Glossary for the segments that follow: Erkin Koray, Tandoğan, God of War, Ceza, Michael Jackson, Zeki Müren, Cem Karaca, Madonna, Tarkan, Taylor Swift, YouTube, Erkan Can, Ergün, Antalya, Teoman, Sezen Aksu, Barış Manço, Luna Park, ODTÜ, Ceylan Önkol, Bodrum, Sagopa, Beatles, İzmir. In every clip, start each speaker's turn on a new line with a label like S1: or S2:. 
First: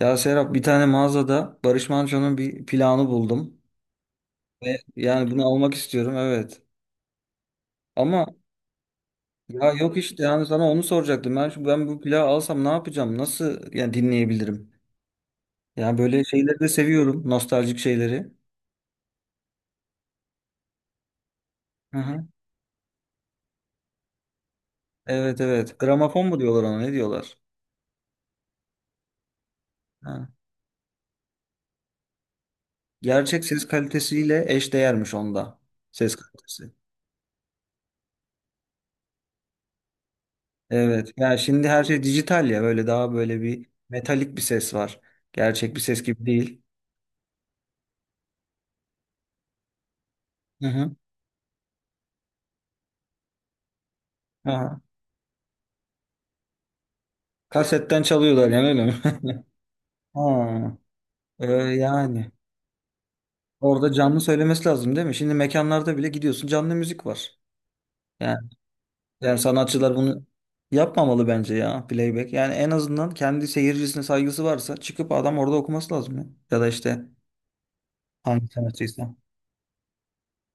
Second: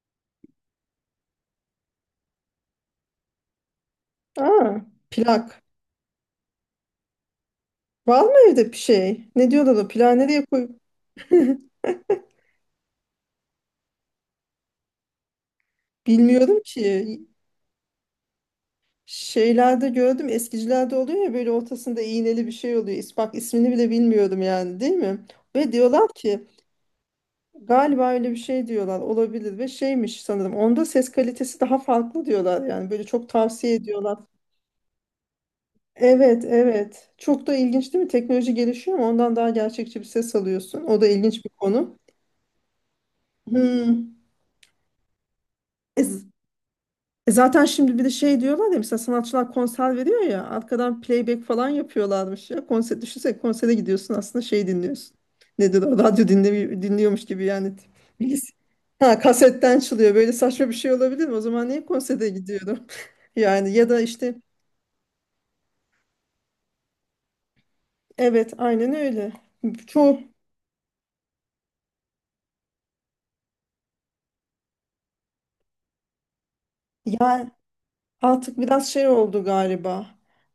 S1: Ya Serap, bir tane mağazada Barış Manço'nun bir planı buldum.
S2: Aa,
S1: Ve bunu
S2: plak.
S1: almak istiyorum, evet.
S2: Var
S1: Ama
S2: mı evde bir şey? Ne
S1: ya
S2: diyorlar, o
S1: yok
S2: plağı
S1: işte,
S2: nereye
S1: yani sana
S2: koy?
S1: onu soracaktım. Ben bu plağı alsam ne yapacağım? Nasıl yani, dinleyebilirim? Yani böyle şeyleri
S2: Bilmiyorum
S1: de
S2: ki.
S1: seviyorum. Nostaljik şeyleri.
S2: Şeylerde gördüm, eskicilerde oluyor ya, böyle
S1: Hı
S2: ortasında
S1: hı.
S2: iğneli bir şey oluyor. Bak, ismini bile bilmiyorum yani, değil mi?
S1: Evet,
S2: Ve
S1: evet.
S2: diyorlar
S1: Gramofon mu
S2: ki
S1: diyorlar ona, ne diyorlar?
S2: galiba öyle bir şey, diyorlar olabilir ve şeymiş
S1: Ha.
S2: sanırım. Onda ses kalitesi daha farklı diyorlar, yani böyle çok
S1: Gerçek ses
S2: tavsiye ediyorlar.
S1: kalitesiyle eşdeğermiş onda. Ses
S2: Evet
S1: kalitesi.
S2: evet, çok da ilginç değil mi? Teknoloji gelişiyor ama ondan daha gerçekçi bir ses alıyorsun. O da
S1: Evet. Yani
S2: ilginç bir
S1: şimdi her
S2: konu.
S1: şey dijital ya, böyle daha böyle bir
S2: Hmm.
S1: metalik bir ses var. Gerçek bir ses gibi değil.
S2: E zaten şimdi bir de şey diyorlar ya, mesela sanatçılar konser veriyor ya,
S1: Hı hı.
S2: arkadan playback falan yapıyorlarmış ya. Konser düşünsene, konsere gidiyorsun aslında şey
S1: Aha.
S2: dinliyorsun. Nedir o, radyo dinliyormuş gibi yani.
S1: Kasetten çalıyorlar
S2: Bilgis-
S1: yani, öyle mi?
S2: Ha, kasetten çalıyor, böyle saçma bir
S1: Ha,
S2: şey olabilir mi? O
S1: e,
S2: zaman niye konsere
S1: yani
S2: gidiyorum? Yani ya
S1: orada
S2: da
S1: canlı
S2: işte
S1: söylemesi lazım değil mi? Şimdi mekanlarda bile gidiyorsun, canlı müzik var. Yani,
S2: evet, aynen öyle.
S1: Yani sanatçılar
S2: Çoğu
S1: bunu yapmamalı bence ya, playback. Yani en azından kendi seyircisine saygısı varsa çıkıp adam orada okuması lazım ya. Ya da işte
S2: ya.
S1: hangi
S2: Artık biraz şey
S1: sanatçıysa.
S2: oldu galiba.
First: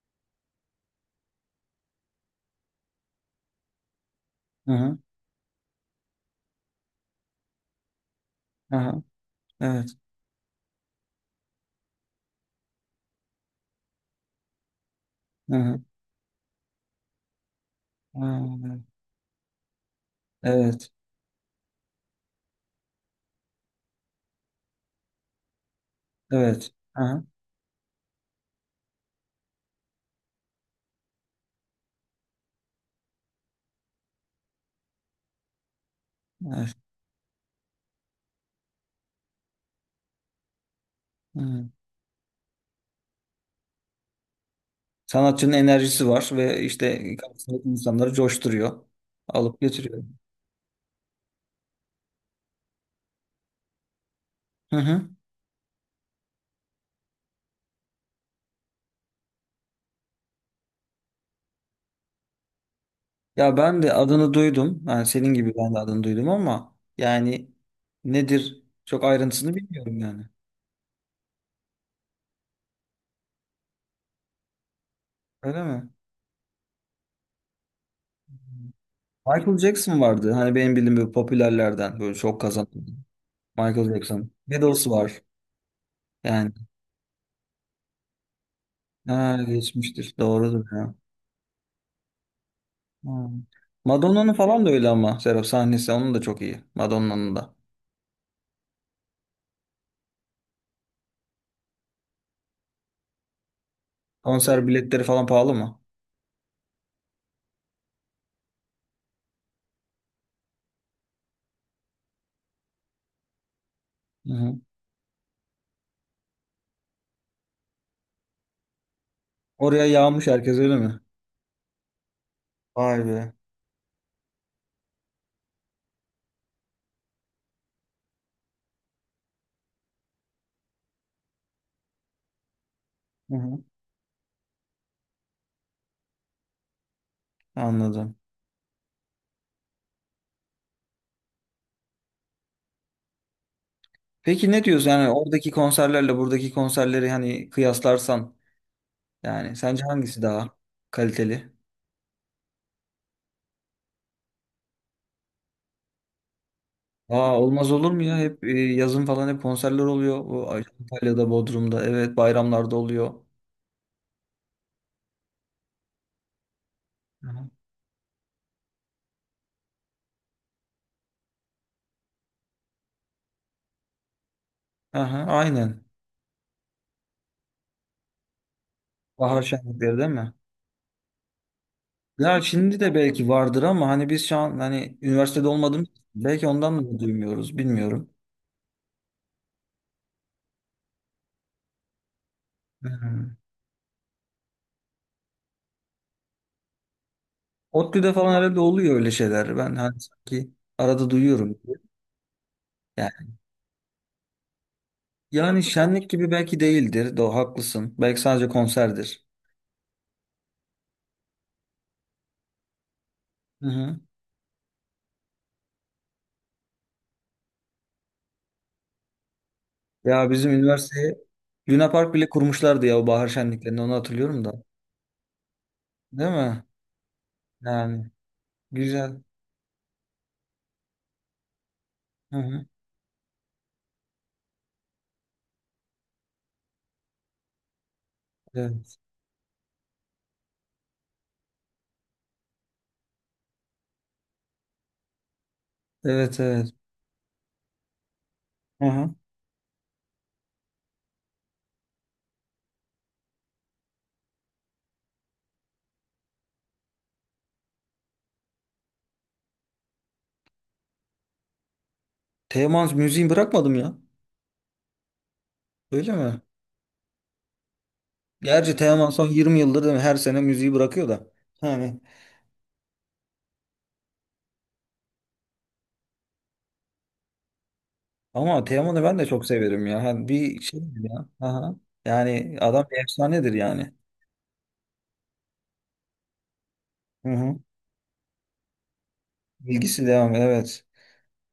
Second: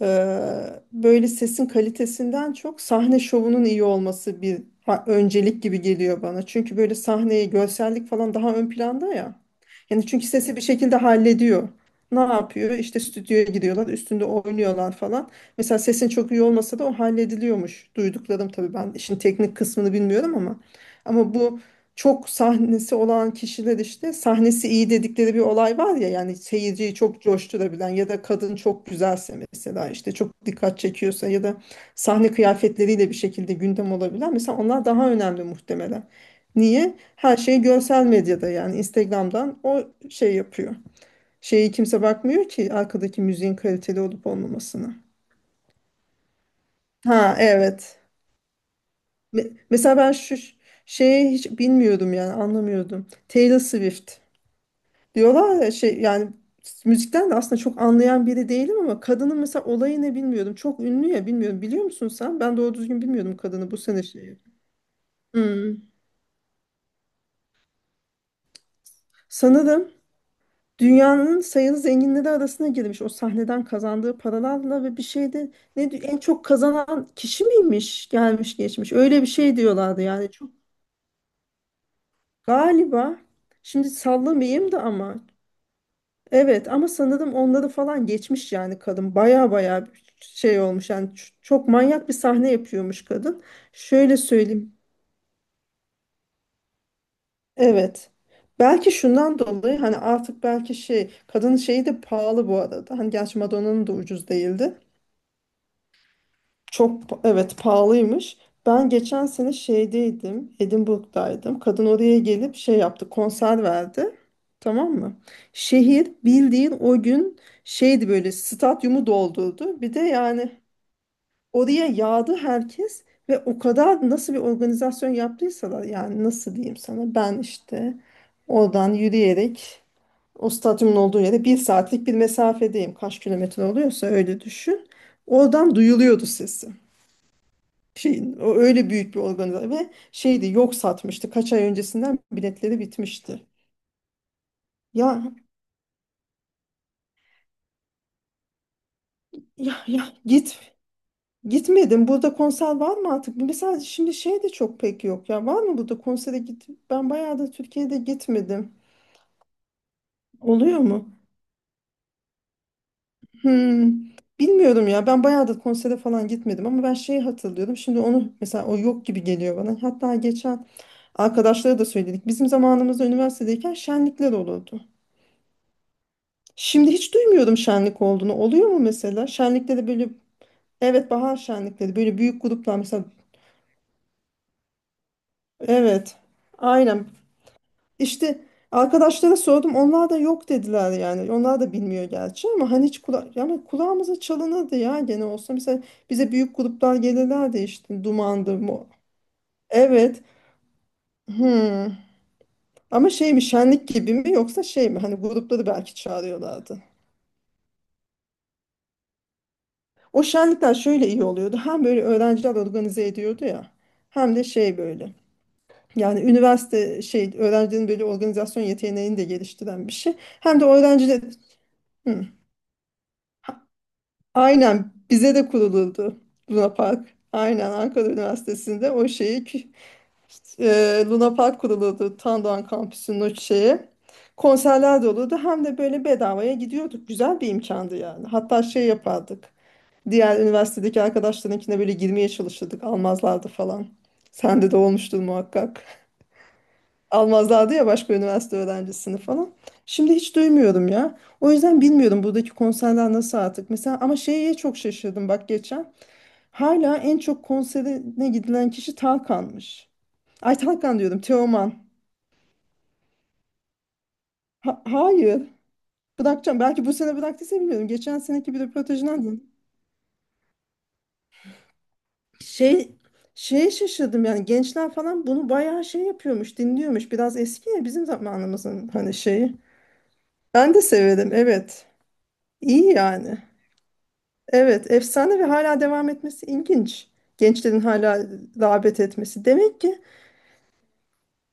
S2: Böyle sesin kalitesinden çok, sahne şovunun iyi olması bir
S1: Hı hı.
S2: öncelik gibi geliyor bana. Çünkü böyle sahneye görsellik falan daha ön
S1: Aha,
S2: planda ya.
S1: evet.
S2: Yani çünkü sesi bir şekilde hallediyor. Ne yapıyor? İşte stüdyoya gidiyorlar, üstünde oynuyorlar falan.
S1: Hı
S2: Mesela
S1: hı.
S2: sesin çok iyi olmasa da o hallediliyormuş.
S1: Ha,
S2: Duyduklarım tabii, ben işin teknik kısmını bilmiyorum ama
S1: evet.
S2: ama bu çok sahnesi olan kişiler, işte sahnesi iyi dedikleri bir olay var ya, yani
S1: Evet.
S2: seyirciyi çok
S1: Aha,
S2: coşturabilen ya da kadın çok güzelse mesela, işte çok dikkat çekiyorsa ya da sahne kıyafetleriyle bir şekilde gündem olabilen, mesela onlar daha önemli muhtemelen.
S1: evet.
S2: Niye? Her şey görsel medyada, yani Instagram'dan o şey yapıyor.
S1: Hı.
S2: Şeyi kimse bakmıyor ki arkadaki müziğin kaliteli olup olmamasına.
S1: Sanatçının enerjisi var ve işte
S2: Ha,
S1: karşısındaki
S2: evet.
S1: insanları coşturuyor. Alıp
S2: Mesela
S1: götürüyor.
S2: ben şu şeyi hiç bilmiyordum, yani anlamıyordum. Taylor Swift.
S1: Hı hı.
S2: Diyorlar ya şey, yani müzikten de aslında çok anlayan biri değilim ama kadının mesela olayını bilmiyordum. Çok ünlü ya, bilmiyorum. Biliyor musun sen? Ben doğru düzgün bilmiyordum
S1: Ya
S2: kadını bu
S1: ben de
S2: sene
S1: adını
S2: şeyi.
S1: duydum. Yani senin gibi ben
S2: Hmm.
S1: de adını duydum, ama yani nedir, çok ayrıntısını
S2: Sanırım
S1: bilmiyorum yani.
S2: dünyanın sayılı zenginleri arasına girmiş, o sahneden kazandığı paralarla, ve bir şeyde
S1: Öyle mi?
S2: en çok kazanan kişi miymiş, gelmiş geçmiş, öyle bir
S1: Michael
S2: şey
S1: Jackson
S2: diyorlardı yani.
S1: vardı.
S2: Çok
S1: Hani benim bildiğim böyle popülerlerden böyle çok kazanan
S2: galiba,
S1: Michael
S2: şimdi
S1: Jackson.
S2: sallamayayım da
S1: Beatles var.
S2: ama
S1: Yani
S2: evet, ama sanırım onları falan geçmiş yani kadın.
S1: ha,
S2: Baya baya
S1: geçmiştir.
S2: şey
S1: Doğrudur
S2: olmuş
S1: ya.
S2: yani, çok manyak bir sahne yapıyormuş
S1: Ha.
S2: kadın. Şöyle
S1: Madonna'nın falan da
S2: söyleyeyim.
S1: öyle ama Serap, sahnesi onun da çok iyi. Madonna'nın da.
S2: Evet. Belki şundan dolayı, hani artık belki şey, kadının şeyi de pahalı bu arada. Hani gerçi Madonna'nın da ucuz
S1: Konser
S2: değildi.
S1: biletleri falan pahalı mı?
S2: Çok evet, pahalıymış. Ben geçen sene şeydeydim, Edinburgh'daydım. Kadın oraya gelip şey yaptı, konser verdi.
S1: Hı hı.
S2: Tamam mı? Şehir bildiğin o gün şeydi, böyle stadyumu doldurdu.
S1: Oraya
S2: Bir de
S1: yağmış
S2: yani
S1: herkes, öyle mi?
S2: oraya yağdı
S1: Vay
S2: herkes
S1: be.
S2: ve o kadar nasıl bir organizasyon yaptıysalar, yani nasıl diyeyim sana, ben işte oradan yürüyerek o stadyumun olduğu yere bir saatlik bir mesafedeyim. Kaç
S1: Hı
S2: kilometre
S1: hı.
S2: oluyorsa öyle düşün. Oradan duyuluyordu sesi
S1: Anladım.
S2: şeyin, o öyle büyük bir organizasyon ve şeydi, yok satmıştı, kaç ay öncesinden biletleri bitmişti.
S1: Peki ne diyorsun, yani
S2: Ya
S1: oradaki konserlerle buradaki konserleri hani kıyaslarsan, yani
S2: ya
S1: sence
S2: ya
S1: hangisi daha
S2: git
S1: kaliteli?
S2: gitmedim burada konser var mı artık? Mesela şimdi şey de çok pek yok ya, var mı burada konsere git? Ben
S1: Aa,
S2: bayağı da
S1: olmaz olur
S2: Türkiye'de
S1: mu ya? Hep
S2: gitmedim.
S1: yazın falan hep konserler oluyor. Bu
S2: Oluyor mu?
S1: Antalya'da, Bodrum'da, evet, bayramlarda oluyor.
S2: Hmm, Bilmiyorum ya, ben bayağı da konsere falan gitmedim ama ben şeyi
S1: Aha.
S2: hatırlıyorum. Şimdi onu mesela, o yok gibi geliyor bana. Hatta geçen arkadaşlara da söyledik, bizim zamanımızda üniversitedeyken şenlikler olurdu.
S1: Aha, aynen.
S2: Şimdi hiç duymuyordum şenlik olduğunu. Oluyor mu mesela?
S1: Bahar
S2: Şenlikte de
S1: şenlikleri değil
S2: böyle
S1: mi?
S2: evet, bahar şenlikleri, böyle
S1: Ya
S2: büyük gruplar
S1: şimdi de
S2: mesela,
S1: belki vardır ama hani biz şu an hani üniversitede olmadığımız için
S2: evet
S1: belki ondan mı
S2: aynen,
S1: duymuyoruz, bilmiyorum.
S2: işte arkadaşlara sordum, onlar da yok dediler yani, onlar da bilmiyor gerçi ama hani hiç kula,
S1: Hmm.
S2: yani kulağımıza çalınırdı ya, gene olsa mesela bize büyük gruplar gelirlerdi, işte
S1: ODTÜ'de falan
S2: dumandı
S1: herhalde
S2: mı
S1: oluyor öyle şeyler. Ben hani
S2: evet.
S1: sanki arada duyuyorum.
S2: Hmm. Ama şey mi, şenlik gibi mi, yoksa şey mi, hani
S1: Yani
S2: grupları belki
S1: şenlik gibi belki
S2: çağırıyorlardı.
S1: değildir. Doğru, haklısın. Belki sadece konserdir.
S2: O şenlikler şöyle iyi oluyordu. Hem böyle öğrenciler organize ediyordu
S1: Hı
S2: ya.
S1: hı.
S2: Hem de şey böyle. Yani üniversite şey, öğrencilerin böyle organizasyon yeteneğini de geliştiren bir şey.
S1: Ya bizim
S2: Hem de
S1: üniversiteye
S2: öğrenciler.
S1: Luna Park
S2: Hı.
S1: bile kurmuşlardı ya, o bahar şenliklerini onu hatırlıyorum da.
S2: Aynen bize de kurulurdu
S1: Değil mi?
S2: Luna Park. Aynen Ankara
S1: Yani
S2: Üniversitesi'nde o
S1: güzel.
S2: şeyi Luna Park kurulurdu.
S1: Hı hı.
S2: Tandoğan kampüsünün o şeyi. Konserler de olurdu. Hem de böyle bedavaya gidiyorduk. Güzel bir imkandı yani. Hatta şey
S1: Evet.
S2: yapardık. Diğer üniversitedeki arkadaşlarınkine böyle girmeye çalışırdık. Almazlardı falan. Sende de olmuştur muhakkak.
S1: Evet, evet.
S2: Almazlardı ya, başka üniversite
S1: Hı hı.
S2: öğrencisini falan. Şimdi hiç duymuyorum ya. O yüzden bilmiyorum buradaki konserler nasıl artık. Mesela ama şeye çok şaşırdım, bak geçen. Hala en çok konserine gidilen kişi Tarkan'mış. Ay, Tarkan diyorum, Teoman.
S1: Teoman müziği bırakmadım ya.
S2: Hayır.
S1: Öyle mi?
S2: Bırakacağım. Belki bu sene bıraktıysa bilmiyorum. Geçen seneki bir
S1: Gerçi Teoman
S2: röportajından.
S1: son 20 yıldır değil mi? Her sene müziği bırakıyor da. Yani
S2: Şey Şeye şaşırdım yani, gençler falan bunu bayağı şey yapıyormuş, dinliyormuş. Biraz eski ya, bizim
S1: ama
S2: zamanımızın
S1: Teoman'ı
S2: hani
S1: ben de çok
S2: şeyi.
S1: severim ya. Hani bir
S2: Ben
S1: şey
S2: de
S1: ya.
S2: severim
S1: Aha.
S2: evet.
S1: Yani
S2: İyi
S1: adam bir
S2: yani.
S1: efsanedir yani.
S2: Evet, efsane ve hala devam etmesi ilginç.
S1: Hı hı.
S2: Gençlerin hala rağbet etmesi. Demek ki
S1: Bilgisi devam. Evet.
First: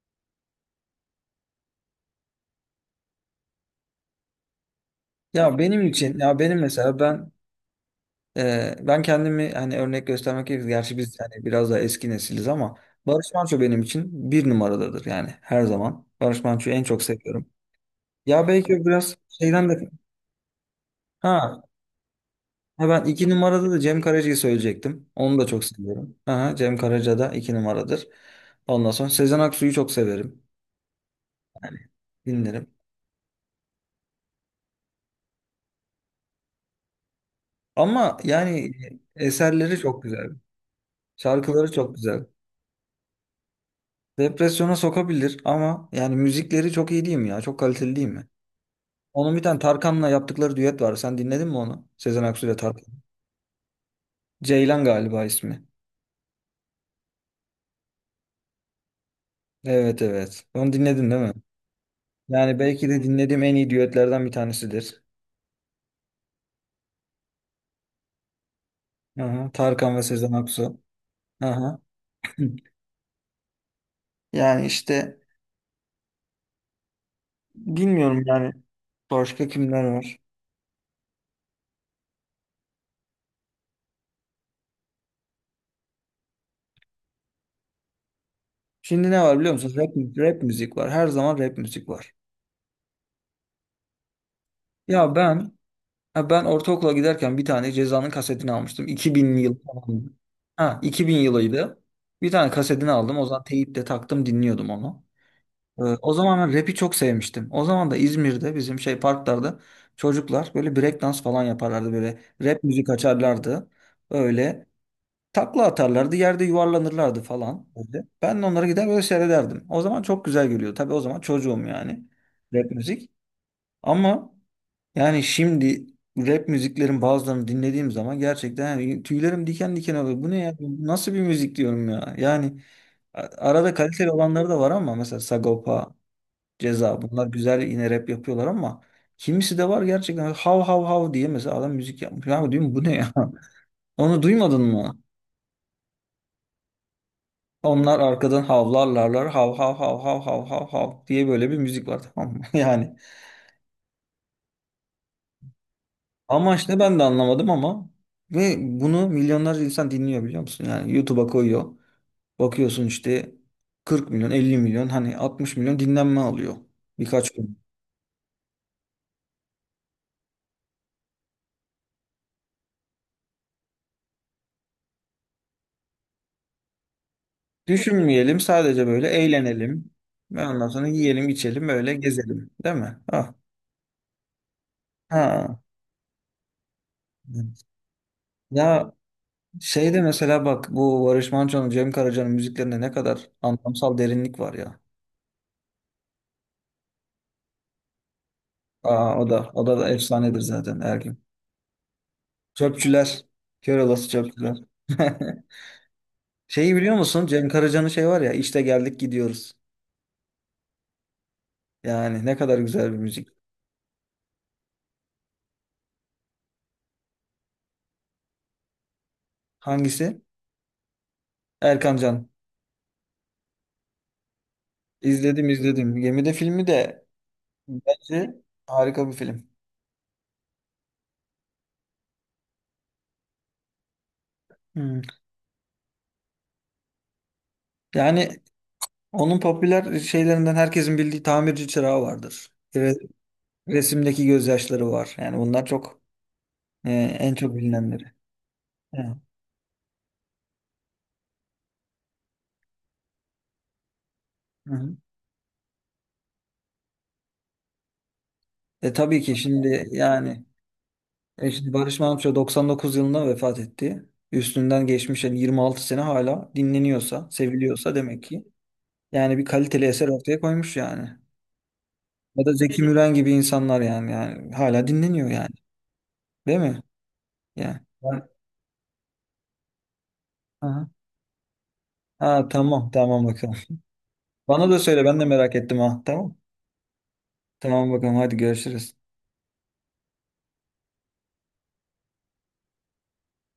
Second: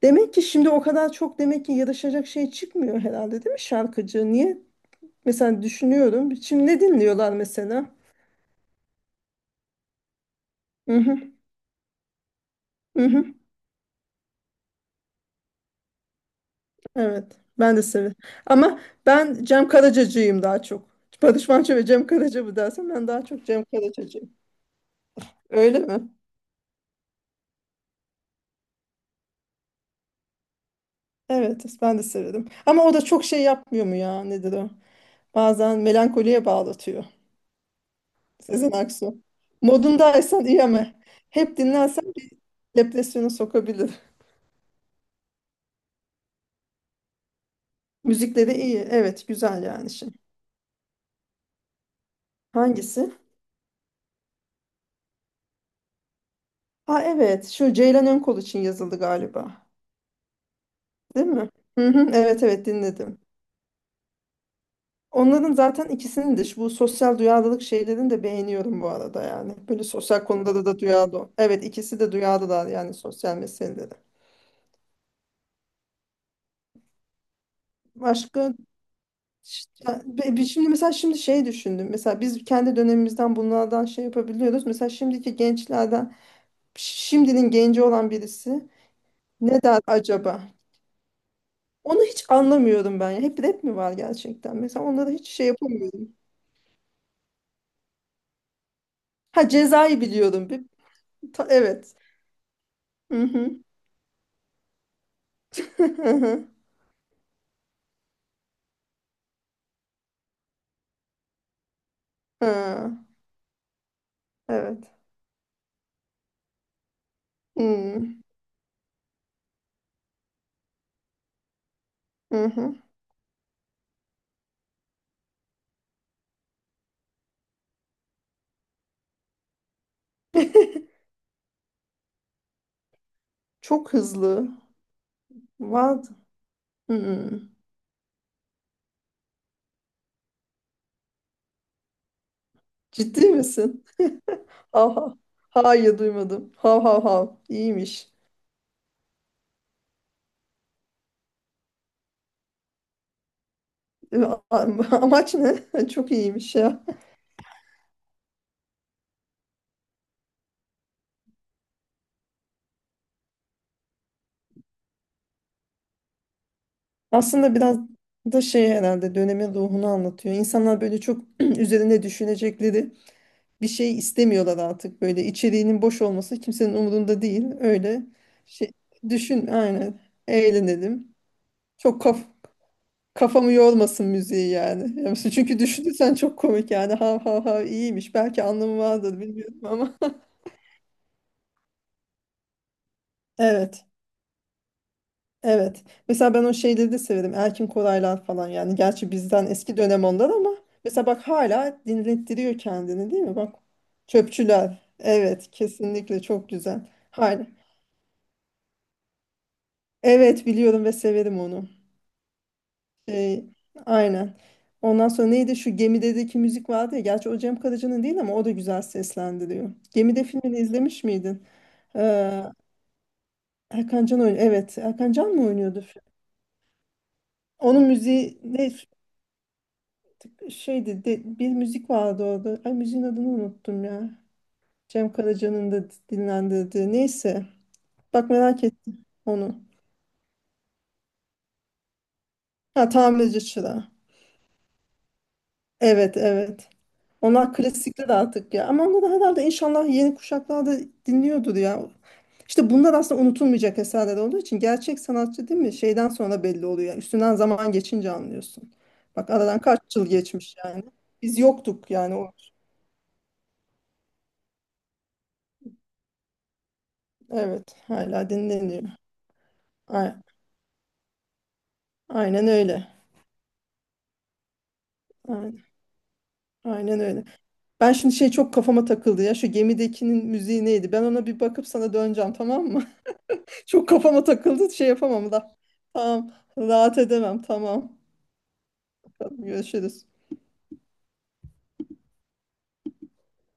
S2: demek ki şimdi o kadar çok, demek ki yarışacak şey çıkmıyor herhalde, değil mi şarkıcı? Niye?
S1: Ya
S2: Mesela
S1: benim için
S2: düşünüyorum.
S1: ya benim
S2: Şimdi ne
S1: mesela ben
S2: dinliyorlar mesela?
S1: ben kendimi hani örnek göstermek gerekirse, gerçi
S2: Hı
S1: biz
S2: hı.
S1: hani biraz daha eski nesiliz ama
S2: Hı hı.
S1: Barış Manço benim için bir numaradadır yani, her zaman. Barış Manço'yu en çok
S2: Evet.
S1: seviyorum.
S2: Ben de severim.
S1: Ya belki
S2: Ama
S1: o biraz
S2: ben Cem
S1: şeyden de
S2: Karaca'cıyım daha çok. Barış
S1: ha,
S2: Manço ve Cem Karaca mı
S1: ha,
S2: dersen,
S1: ben
S2: ben daha
S1: iki
S2: çok Cem
S1: numarada da Cem
S2: Karaca'cıyım.
S1: Karaca'yı söyleyecektim. Onu da çok
S2: Öyle mi?
S1: seviyorum. Aha, Cem Karaca da iki numaradır. Ondan sonra Sezen Aksu'yu çok severim.
S2: Evet,
S1: Yani
S2: ben de severim.
S1: dinlerim.
S2: Ama o da çok şey yapmıyor mu ya? Nedir o? Bazen melankoliye bağlatıyor.
S1: Ama yani
S2: Sezen Aksu.
S1: eserleri çok güzel.
S2: Modundaysan iyi ama hep
S1: Şarkıları çok
S2: dinlersen
S1: güzel.
S2: bir depresyona sokabilir.
S1: Depresyona sokabilir ama yani müzikleri çok iyi değil mi ya? Çok kaliteli değil mi?
S2: Müzikleri iyi. Evet,
S1: Onun bir tane
S2: güzel yani
S1: Tarkan'la
S2: şimdi.
S1: yaptıkları düet var. Sen dinledin mi onu? Sezen Aksu ile Tarkan.
S2: Hangisi?
S1: Ceylan galiba ismi.
S2: Ha evet, şu Ceylan Önkol için yazıldı galiba.
S1: Evet, evet. Onu dinledin değil
S2: Değil
S1: mi?
S2: mi? Hı hı, evet
S1: Yani
S2: evet
S1: belki de
S2: dinledim.
S1: dinlediğim en iyi düetlerden bir tanesidir.
S2: Onların zaten ikisinin de bu sosyal duyarlılık şeylerini de beğeniyorum bu arada
S1: Aha,
S2: yani. Böyle
S1: Tarkan ve
S2: sosyal
S1: Sezen
S2: konuda da
S1: Aksu.
S2: duyarlı. Evet,
S1: Aha.
S2: ikisi de duyarlılar yani sosyal meselelere.
S1: Yani işte bilmiyorum yani
S2: Başka
S1: başka kimler
S2: işte,
S1: var.
S2: şimdi mesela, şimdi şey düşündüm. Mesela biz kendi dönemimizden bunlardan şey yapabiliyoruz. Mesela şimdiki gençlerden, şimdinin genci olan birisi
S1: Şimdi ne var biliyor
S2: ne
S1: musun?
S2: der
S1: Rap,
S2: acaba?
S1: rap müzik var. Her zaman rap müzik
S2: Onu
S1: var.
S2: hiç anlamıyorum ben ya. Hep rap mi var gerçekten? Mesela onlara
S1: Ya
S2: hiç şey
S1: ben
S2: yapamıyorum.
S1: Ha, ben ortaokula giderken bir tane Ceza'nın kasetini almıştım. 2000'li
S2: Ha,
S1: yıl
S2: Cezayı
S1: falandı.
S2: biliyorum. Bir,
S1: Ha, 2000 yılıydı.
S2: evet.
S1: Bir tane kasetini aldım.
S2: Hı
S1: O zaman
S2: hı.
S1: teyip de taktım, dinliyordum onu.
S2: Hı
S1: O zaman
S2: hı.
S1: ben rap'i çok sevmiştim. O zaman da İzmir'de bizim şey parklarda çocuklar böyle breakdance falan yaparlardı. Böyle rap müzik
S2: Ha.
S1: açarlardı. Öyle
S2: Evet.
S1: takla atarlardı. Yerde yuvarlanırlardı falan. Öyle.
S2: Hmm.
S1: Ben de onlara gider böyle seyrederdim. O zaman çok güzel geliyor. Tabii, o zaman çocuğum yani.
S2: Hı
S1: Rap
S2: hı.
S1: müzik. Ama yani şimdi rap müziklerin bazılarını dinlediğim zaman gerçekten yani tüylerim diken diken oluyor. Bu ne ya? Bu nasıl bir müzik diyorum ya? Yani a- arada
S2: Çok
S1: kaliteli olanları
S2: hızlı.
S1: da var ama mesela Sagopa,
S2: What?
S1: Ceza bunlar
S2: Hmm.
S1: güzel yine rap yapıyorlar ama kimisi de var gerçekten hav hav hav diye mesela adam müzik yapmış. Ya diyorum bu ne ya?
S2: Ciddi misin?
S1: Onu duymadın mı?
S2: Aha. Hayır, duymadım. Hav hav hav.
S1: Onlar
S2: İyiymiş.
S1: arkadan havlarlarlar, hav hav hav hav hav hav hav diye, böyle bir müzik var tamam mı? Yani
S2: A- a- Amaç ne? Çok iyiymiş
S1: amaç ne,
S2: ya.
S1: ben de anlamadım, ama ve bunu milyonlarca insan dinliyor biliyor musun? Yani YouTube'a koyuyor. Bakıyorsun işte 40 milyon, 50 milyon, hani 60 milyon dinlenme alıyor birkaç
S2: Aslında
S1: gün.
S2: biraz da şey herhalde, dönemin ruhunu anlatıyor. İnsanlar böyle çok üzerine düşünecekleri bir şey istemiyorlar artık. Böyle içeriğinin boş olması kimsenin umurunda değil. Öyle
S1: Düşünmeyelim,
S2: şey,
S1: sadece böyle
S2: düşün
S1: eğlenelim.
S2: aynen.
S1: Ve ondan sonra
S2: Eğlenelim.
S1: yiyelim, içelim, böyle
S2: Çok kaf
S1: gezelim. Değil mi? Ha.
S2: Kafamı yormasın müziği yani. Ya mesela,
S1: Ha.
S2: çünkü düşünürsen çok komik yani. Hav hav hav, iyiymiş. Belki anlamı
S1: Ya
S2: vardır, bilmiyorum ama.
S1: şeyde mesela bak, bu Barış Manço'nun, Cem Karaca'nın müziklerinde ne kadar
S2: Evet.
S1: anlamsal derinlik var ya.
S2: Evet. Mesela ben o şeyleri de severim. Erkin Koraylar falan yani. Gerçi
S1: Aa, o da,
S2: bizden eski
S1: da
S2: dönem onlar
S1: efsanedir
S2: ama.
S1: zaten
S2: Mesela
S1: Ergün.
S2: bak hala dinlettiriyor kendini, değil
S1: Çöpçüler.
S2: mi? Bak.
S1: Kör olası çöpçüler.
S2: Çöpçüler. Evet. Kesinlikle çok
S1: Şeyi
S2: güzel.
S1: biliyor musun?
S2: Hala.
S1: Cem Karaca'nın şey var ya, işte geldik gidiyoruz.
S2: Evet biliyorum ve severim onu.
S1: Yani ne kadar güzel bir müzik.
S2: Şey, aynen. Ondan sonra neydi, şu gemideki müzik vardı ya. Gerçi o Cem Karaca'nın değil ama o da güzel seslendiriyor.
S1: Hangisi?
S2: Gemide filmini izlemiş miydin?
S1: Erkan Can.
S2: Ee, Erkan Can oynuyor. Evet, Erkan Can mı
S1: İzledim,
S2: oynuyordu
S1: izledim.
S2: film?
S1: Gemide filmi de
S2: Onun
S1: bence
S2: müziği ne
S1: harika bir film.
S2: şeydi? Bir müzik vardı orada. Ay, müziğin adını unuttum ya.
S1: Hmm.
S2: Cem Karaca'nın da dinlendirdiği. Neyse. Bak,
S1: Yani
S2: merak ettim
S1: onun
S2: onu.
S1: popüler şeylerinden herkesin bildiği tamirci çırağı vardır.
S2: Ha, tamirci çırağı.
S1: Resimdeki gözyaşları var. Yani bunlar çok
S2: Evet evet.
S1: e, en
S2: Onlar
S1: çok bilinenleri.
S2: klasikler artık ya. Ama
S1: Evet.
S2: onları herhalde inşallah yeni kuşaklar da dinliyordur ya. İşte bunlar aslında unutulmayacak eserler olduğu için
S1: Hı hı.
S2: gerçek sanatçı, değil mi? Şeyden sonra belli oluyor yani. Üstünden zaman geçince anlıyorsun.
S1: E tabii
S2: Bak
S1: ki
S2: aradan
S1: şimdi
S2: kaç yıl
S1: yani,
S2: geçmiş yani. Biz
S1: e işte
S2: yoktuk
S1: Barış
S2: yani.
S1: Manço 99 yılında vefat etti. Üstünden geçmiş yani 26 sene, hala dinleniyorsa,
S2: Evet,
S1: seviliyorsa demek
S2: hala
S1: ki
S2: dinleniyor.
S1: yani bir kaliteli eser
S2: A-
S1: ortaya koymuş yani. Ya
S2: Aynen
S1: da Zeki
S2: öyle.
S1: Müren gibi insanlar yani, yani hala dinleniyor yani.
S2: Aynen,
S1: Değil mi?
S2: aynen öyle.
S1: Yani.
S2: Ben şimdi şey çok kafama takıldı ya. Şu gemidekinin müziği
S1: Aha.
S2: neydi? Ben ona bir bakıp sana döneceğim,
S1: Ha,
S2: tamam mı?
S1: tamam, tamam, bakalım.
S2: Çok kafama
S1: Bana
S2: takıldı,
S1: da
S2: şey
S1: söyle, ben de
S2: yapamam
S1: merak
S2: da.
S1: ettim ha.
S2: Tamam,
S1: Tamam.
S2: rahat edemem,
S1: Tamam
S2: tamam.
S1: bakalım, hadi görüşürüz.
S2: Tamam, görüşürüz.